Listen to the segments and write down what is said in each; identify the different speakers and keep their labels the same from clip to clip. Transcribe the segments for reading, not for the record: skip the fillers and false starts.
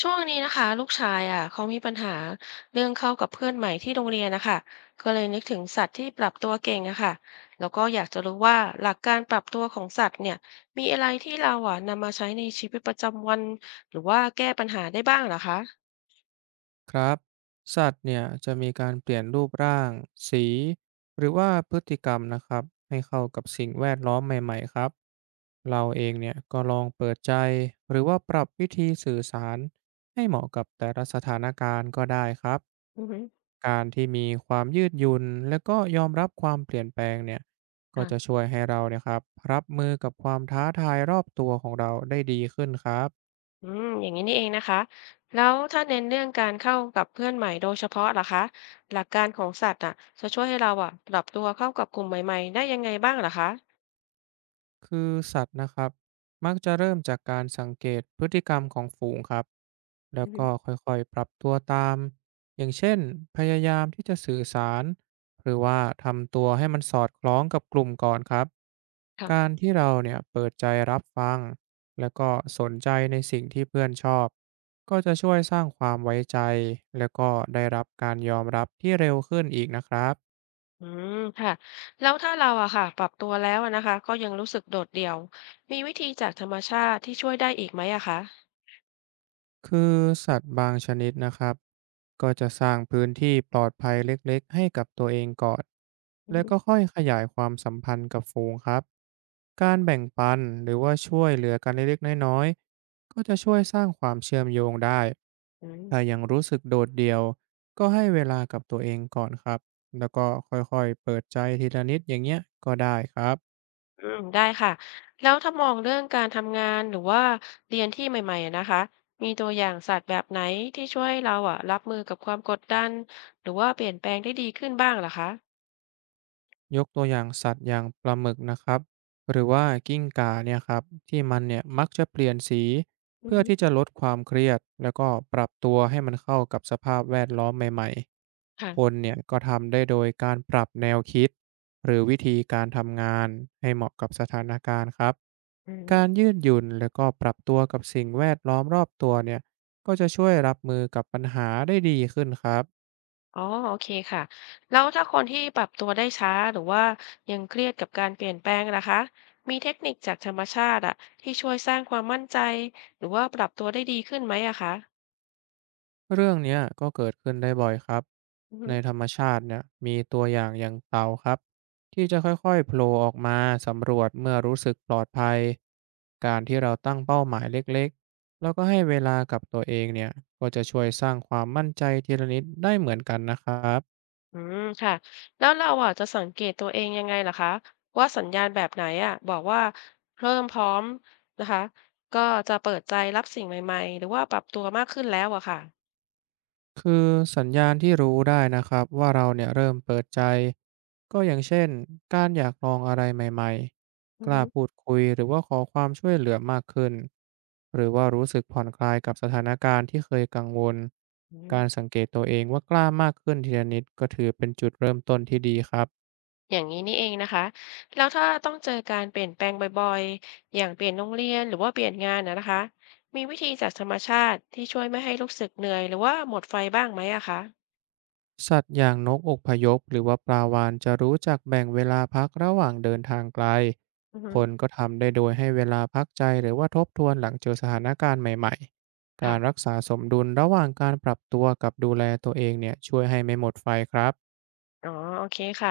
Speaker 1: ช่วงนี้นะคะลูกชายอ่ะเขามีปัญหาเรื่องเข้ากับเพื่อนใหม่ที่โรงเรียนนะคะก็เลยนึกถึงสัตว์ที่ปรับตัวเก่งนะคะแล้วก็อยากจะรู้ว่าหลักการปรับตัวของสัตว์เนี่ยมีอะไรที่เราอ่ะนำมาใช้ในชีวิตประจำวันหรือว่าแก้ปัญหาได้บ้างเหรอคะ
Speaker 2: ครับสัตว์เนี่ยจะมีการเปลี่ยนรูปร่างสีหรือว่าพฤติกรรมนะครับให้เข้ากับสิ่งแวดล้อมใหม่ๆครับเราเองเนี่ยก็ลองเปิดใจหรือว่าปรับวิธีสื่อสารให้เหมาะกับแต่ละสถานการณ์ก็ได้ครับ
Speaker 1: อือฮึ
Speaker 2: การที่มีความยืดหยุ่นและก็ยอมรับความเปลี่ยนแปลงเนี่ยก็จะ
Speaker 1: ค่ะ
Speaker 2: ช่วยให้เราเนี่ยครับรับมือกับความท้าทายรอบตัวของเราได้ดีขึ้นครับ
Speaker 1: อืมอย่างนี้นี่เองนะคะแล้วถ้าเน้นเรื่องการเข้ากับเพื่อนใหม่โดยเฉพาะล่ะคะหลักการของสัตว์อ่ะจะช่วยให้เราอ่ะปรับตัวเข้ากับกลุ่มใหม่ๆได้ยังไงบ้างเหรอคะ
Speaker 2: คือสัตว์นะครับมักจะเริ่มจากการสังเกตพฤติกรรมของฝูงครับแล้
Speaker 1: อื
Speaker 2: ว
Speaker 1: อฮึ
Speaker 2: ก็ค่อยๆปรับตัวตามอย่างเช่นพยายามที่จะสื่อสารหรือว่าทำตัวให้มันสอดคล้องกับกลุ่มก่อนครับการ
Speaker 1: ค่ะ
Speaker 2: ที่เราเนี่ยเปิดใจรับฟังแล้วก็สนใจในสิ่งที่เพื่อนชอบก็จะช่วยสร้างความไว้ใจแล้วก็ได้รับการยอมรับที่เร็วขึ้นอีกนะครับ
Speaker 1: อืมค่ะแล้วถ้าเราอะค่ะปรับตัวแล้วอะนะคะก็ยังรู้สึกโดดเดี่ยวมีวิธีจากธรรมชาติที่ช่วยได้อีกไหมอะคะ
Speaker 2: คือสัตว์บางชนิดนะครับก็จะสร้างพื้นที่ปลอดภัยเล็กๆให้กับตัวเองก่อน
Speaker 1: อื
Speaker 2: แล้ว
Speaker 1: ม
Speaker 2: ก็ค่อยขยายความสัมพันธ์กับฝูงครับการแบ่งปันหรือว่าช่วยเหลือกันเล็กๆน้อยๆก็จะช่วยสร้างความเชื่อมโยงได้
Speaker 1: อืม
Speaker 2: ถ้ายังรู้สึกโดดเดี่ยวก็ให้เวลากับตัวเองก่อนครับแล้วก็ค่อยๆเปิดใจทีละนิดอย่างเงี้ยก็ได้ครับ
Speaker 1: อืมได้ค่ะแล้วถ้ามองเรื่องการทำงานหรือว่าเรียนที่ใหม่ๆอะนะคะมีตัวอย่างสัตว์แบบไหนที่ช่วยเราอะรับมือกับความกดดันหรือว่าเปลี่ยนแปลงได้ดีขึ้นบ้างเหรอคะ
Speaker 2: ยกตัวอย่างสัตว์อย่างปลาหมึกนะครับหรือว่ากิ้งก่าเนี่ยครับที่มันเนี่ยมักจะเปลี่ยนสี
Speaker 1: อื
Speaker 2: เพื่อ
Speaker 1: ม
Speaker 2: ที่จะลดความเครียดแล้วก็ปรับตัวให้มันเข้ากับสภาพแวดล้อมใหม่
Speaker 1: ค่ะ
Speaker 2: ๆคนเนี่ยก็ทำได้โดยการปรับแนวคิดหรือวิธีการทำงานให้เหมาะกับสถานการณ์ครับ
Speaker 1: อื
Speaker 2: กา
Speaker 1: ม
Speaker 2: รยืดหยุ่นแล้วก็ปรับตัวกับสิ่งแวดล้อมรอบตัวเนี่ยก็จะช่วยรับมือกับปัญหาได้ดีขึ้นครับ
Speaker 1: อ๋อโอเคค่ะแล้วถ้าคนที่ปรับตัวได้ช้าหรือว่ายังเครียดกับการเปลี่ยนแปลงนะคะมีเทคนิคจากธรรมชาติอะที่ช่วยสร้างความมั่นใจหรือว่าปรับตัวได้ดีขึ้นไหมอะคะ
Speaker 2: เรื่องเนี้ยก็เกิดขึ้นได้บ่อยครับ
Speaker 1: อือฮึ
Speaker 2: ในธรรมชาติเนี่ยมีตัวอย่างอย่างเต่าครับที่จะค่อยๆโผล่ออกมาสำรวจเมื่อรู้สึกปลอดภัยการที่เราตั้งเป้าหมายเล็กๆแล้วก็ให้เวลากับตัวเองเนี่ยก็จะช่วยสร้างความมั่นใจทีละนิดได้เหมือนกันนะครับ
Speaker 1: อืมค่ะแล้วเราอะจะสังเกตตัวเองยังไงล่ะคะว่าสัญญาณแบบไหนอะบอกว่าเริ่มพร้อมนะคะก็จะเปิดใจรับสิ่งใหม่ๆหรือว่าปรับตัวมากขึ้นแล้วอะค่ะ
Speaker 2: คือสัญญาณที่รู้ได้นะครับว่าเราเนี่ยเริ่มเปิดใจก็อย่างเช่นการอยากลองอะไรใหม่ๆ
Speaker 1: อื
Speaker 2: ก
Speaker 1: อ
Speaker 2: ล้า
Speaker 1: ฮึ
Speaker 2: พูดคุยหรือว่าขอความช่วยเหลือมากขึ้นหรือว่ารู้สึกผ่อนคลายกับสถานการณ์ที่เคยกังวล
Speaker 1: อื
Speaker 2: กา
Speaker 1: ม
Speaker 2: รสังเกตตัวเองว่ากล้ามากขึ้นทีละนิดก็ถือเป็นจุดเริ่มต้นที่ดีครับ
Speaker 1: อย่างนี้นี่เองนะคะแล้วถ้าต้องเจอการเปลี่ยนแปลงบ่อยๆอย่างเปลี่ยนโรงเรียนหรือว่าเปลี่ยนงานนะคะมีวิธีจากธรรมชาติที่ช่วยไม่ให้รู้สึกเหนื่อยหรือว่าหมดไฟบ้างไหมอะคะ
Speaker 2: สัตว์อย่างนกอกพยพหรือว่าปลาวาฬจะรู้จักแบ่งเวลาพักระหว่างเดินทางไกล
Speaker 1: อือฮึ
Speaker 2: คนก็ทำได้โดยให้เวลาพักใจหรือว่าทบทวนหลังเจอสถานการณ์ใหม่ๆการรัก
Speaker 1: ค่ะ
Speaker 2: ษาสมดุลระหว่างการปรับตัวกับดูแลตัวเองเนี่ยช่วยให้ไม่หมดไฟครับ
Speaker 1: อ๋อโอเคค่ะ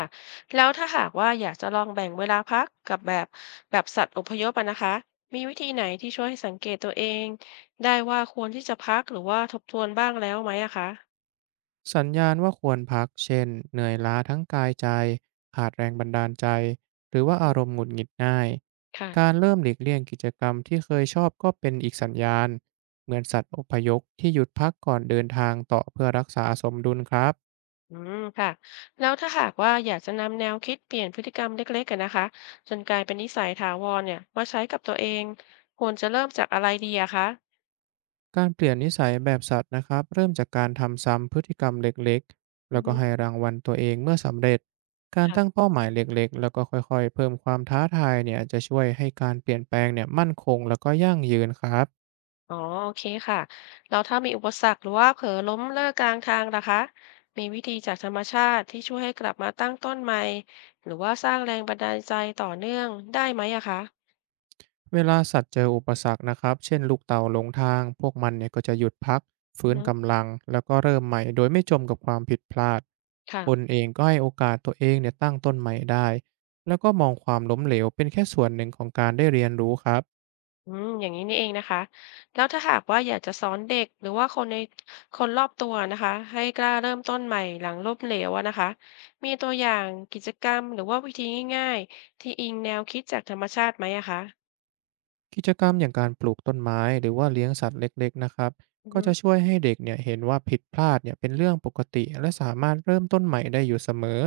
Speaker 1: แล้วถ้าหากว่าอยากจะลองแบ่งเวลาพักกับแบบสัตว์อพยพอะนะคะมีวิธีไหนที่ช่วยให้สังเกตตัวเองได้ว่าควรที่จะพักหรือว่าทบทวนบ้างแล้วไหมอะคะ
Speaker 2: สัญญาณว่าควรพักเช่นเหนื่อยล้าทั้งกายใจขาดแรงบันดาลใจ หรือว่า
Speaker 1: อื
Speaker 2: อารม
Speaker 1: ม
Speaker 2: ณ์หงุดหงิดง่าย
Speaker 1: ค่ะ
Speaker 2: การเริ่มหลีกเลี่ยงกิจกรรมที่เคยชอบก็เป็นอีกสัญญาณเหมือนสัตว์อพยพที่หยุดพักก่อนเดินทางต่อเพื่อรักษาสมดุลครับ
Speaker 1: อืมค่ะแล้วถ้าหากว่าอยากจะนำแนวคิดเปลี่ยนพฤติกรรมเล็กๆกันนะคะจนกลายเป็นนิสัยถาวรเนี่ยมาใช้กับตัวเองควรจะเริ่มจากอะไรดีอะคะ
Speaker 2: การเปลี่ยนนิสัยแบบสัตว์นะครับเริ่มจากการทำซ้ำพฤติกรรมเล็กๆ
Speaker 1: อื
Speaker 2: แล้
Speaker 1: อ
Speaker 2: วก็
Speaker 1: ฮึ
Speaker 2: ให้รางวัลตัวเองเมื่อสำเร็จการตั้ง
Speaker 1: ค่ะ
Speaker 2: เป้าหมายเล็กๆแล้วก็ค่อยๆเพิ่มความท้าทายเนี่ยจะช่วยให้การเปลี่ยนแปลงเนี่ยมั่นคงแล้วก็ยั่งยืนครับ
Speaker 1: อ๋อโอเคค่ะแล้วถ้ามีอุปสรรคหรือว่าเผลอล้มเลิกกลางทางล่ะคะมีวิธีจากธรรมชาติที่ช่วยให้กลับมาตั้งต้นใหม่หรือว่าสร้างแรงบันดาลใจต่อเนื่องได้ไหมอะคะ
Speaker 2: เวลาสัตว์เจออุปสรรคนะครับ เช่นลูกเต่าหลงทาง พวกมันเนี่ยก็จะหยุดพัก
Speaker 1: อื
Speaker 2: ฟื้
Speaker 1: อ
Speaker 2: น
Speaker 1: ฮึ
Speaker 2: กำลังแล้วก็เริ่มใหม่โดยไม่จมกับความผิดพลาด
Speaker 1: ค่ะ
Speaker 2: คนเองก็ให้โอกาสตัวเองเนี่ยตั้งต้นใหม่ได้ แล้วก็มองความล้มเหลวเป็นแค่ส่วนหนึ่งของการได้เรียนรู้ครับ
Speaker 1: อืมอย่างนี้นี่เองนะคะแล้วถ้าหากว่าอยากจะสอนเด็กหรือว่าคนรอบตัวนะคะให้กล้าเริ่มต้นใหม่หลังล้มเหลวอะนะคะมีตัวอย่างกิจกรรมหรือว่าวิธีง่ายๆที่อิงแนวคิดจากธรรมชาติไหมอะคะ
Speaker 2: กิจกรรมอย่างการปลูกต้นไม้หรือว่าเลี้ยงสัตว์เล็กๆนะครับ
Speaker 1: อือ
Speaker 2: ก็
Speaker 1: ฮึ
Speaker 2: จะช่วยให้เด็กเนี่ยเห็นว่าผิดพลาดเนี่ยเป็นเรื่องปกติและสามารถเริ่มต้นใหม่ได้อยู่เสมอ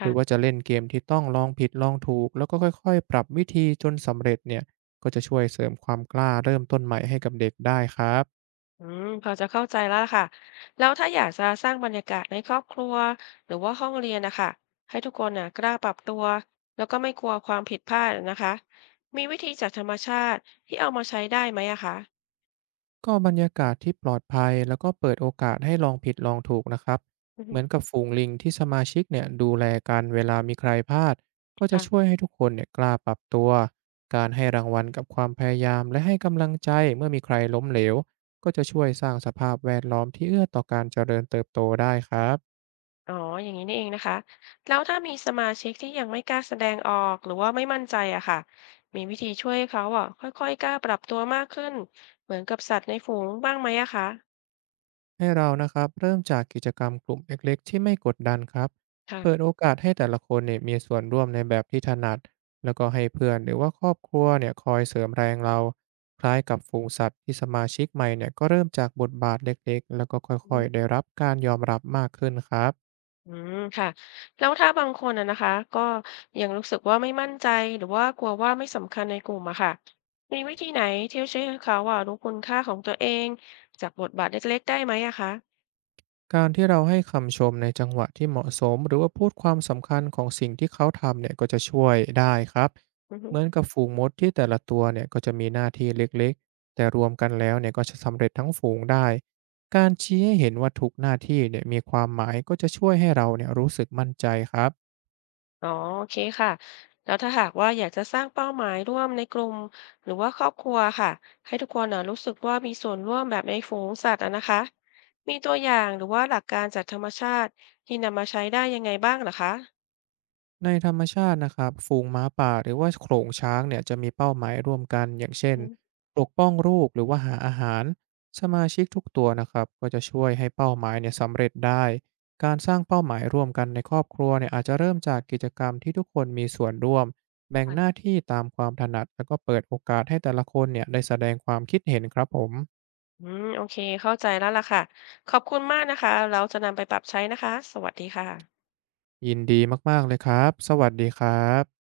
Speaker 2: หรือว่าจะ
Speaker 1: ่ะ
Speaker 2: เล่นเกมที่ต้องลองผิดลองถูกแล้วก็ค่อยๆปรับวิธีจนสำเร็จเนี่ยก็จะช่วยเสริมความกล้าเริ่มต้นใหม่ให้กับเด็กได้ครับ
Speaker 1: อืมพอจะเข้าใจแล้วล่ะค่ะแล้วถ้าอยากจะสร้างบรรยากาศในครอบครัวหรือว่าห้องเรียนนะคะให้ทุกคนน่ะกล้าปรับตัวแล้วก็ไม่กลัวความผิดพลาดนะคะมีวิธีจากธรรมชาติที่เอามาใช้ได้ไหมอะคะ
Speaker 2: ก็บรรยากาศที่ปลอดภัยแล้วก็เปิดโอกาสให้ลองผิดลองถูกนะครับ
Speaker 1: อือ
Speaker 2: เห
Speaker 1: ฮึ
Speaker 2: มือนกับฝูงลิงที่สมาชิกเนี่ยดูแลกันเวลามีใครพลาดก็จะช่วย
Speaker 1: ค่ะ
Speaker 2: ให้ทุกคนเนี่ยกล้าปรับตัวการให้รางวัลกับความพยายามและให้กำลังใจเมื่อมีใครล้มเหลวก็จะช่วยสร้างสภาพแวดล้อมที่เอื้อต่อการเจริญเติบโตได้ครับ
Speaker 1: อ๋ออย่างนี้นี่เองนะคะแล้วถ้ามีสมาชิกที่ยังไม่กล้าแสดงออกหรือว่าไม่มั่นใจอะค่ะมีวิธีช่วยให้เขาอะค่อยๆกล้าปรับตัวมากขึ้นเหมือนกับสัตว์ในฝูงบ้างไหมอะคะ
Speaker 2: ให้เรานะครับเริ่มจากกิจกรรมกลุ่มเล็กๆที่ไม่กดดันครับเปิด
Speaker 1: ค่ะ
Speaker 2: โอกาสให้แต่ละคนเนี่ยมีส่วนร่วมในแบบที่ถนัดแล้วก็ให้เพื่อนหรือว่าครอบครัวเนี่ยคอยเสริมแรงเราคล้ายกับฝูงสัตว์ที่สมาชิกใหม่เนี่ยก็เริ่มจากบทบาทเล็กๆแล้วก็ค่
Speaker 1: อื
Speaker 2: อยๆได้
Speaker 1: ม
Speaker 2: รับการยอมรับมากขึ้นครับ
Speaker 1: อืมค่ะแล้วถ้าบางคนอะนะคะก็ยังรู้สึกว่าไม่มั่นใจหรือว่ากลัวว่าไม่สำคัญในกลุ่มอะค่ะมีวิธีไหนที่จะช่วยให้เขาอะรู้คุณค่าของตัวเองจากบทบาทเล็กๆได้ไหมอะคะ
Speaker 2: การที่เราให้คำชมในจังหวะที่เหมาะสมหรือว่าพูดความสำคัญของสิ่งที่เขาทำเนี่ยก็จะช่วยได้ครับเหมือนกับฝูงมดที่แต่ละตัวเนี่ยก็จะมีหน้าที่เล็กๆแต่รวมกันแล้วเนี่ยก็จะสำเร็จทั้งฝูงได้การชี้ให้เห็นว่าทุกหน้าที่เนี่ยมีความหมายก็จะช่วยให้เราเนี่ยรู้สึกมั่นใจครับ
Speaker 1: อ๋อโอเคค่ะแล้วถ้าหากว่าอยากจะสร้างเป้าหมายร่วมในกลุ่มหรือว่าครอบครัวค่ะให้ทุกคนน่ะรู้สึกว่ามีส่วนร่วมแบบในฝูงสัตว์อะนะคะมีตัวอย่างหรือว่าหลักการจากธรรมชาติที่นำมาใช้ได้ยังไงบ้างเหรอคะ
Speaker 2: ในธรรมชาตินะครับฝูงม้าป่าหรือว่าโขลงช้างเนี่ยจะมีเป้าหมายร่วมกันอย่างเช่น
Speaker 1: อืม
Speaker 2: ปกป้องลูกหรือว่าหาอาหารสมาชิกทุกตัวนะครับก็จะช่วยให้เป้าหมายเนี่ยสำเร็จได้การสร้างเป้าหมายร่วมกันในครอบครัวเนี่ยอาจจะเริ่มจากกิจกรรมที่ทุกคนมีส่วนร่วมแบ่งหน้า
Speaker 1: ค่ะ
Speaker 2: ที่ตามความถนัดแล้วก็เปิดโอกาสให้แต่ละคนเนี่ยได้แสดงความคิดเห็นครับผม
Speaker 1: อืมโอเคเข้าใจแล้วล่ะค่ะขอบคุณมากนะคะเราจะนำไปปรับใช้นะคะสวัสดีค่ะ
Speaker 2: ยินดีมากๆเลยครับสวัสดีครับ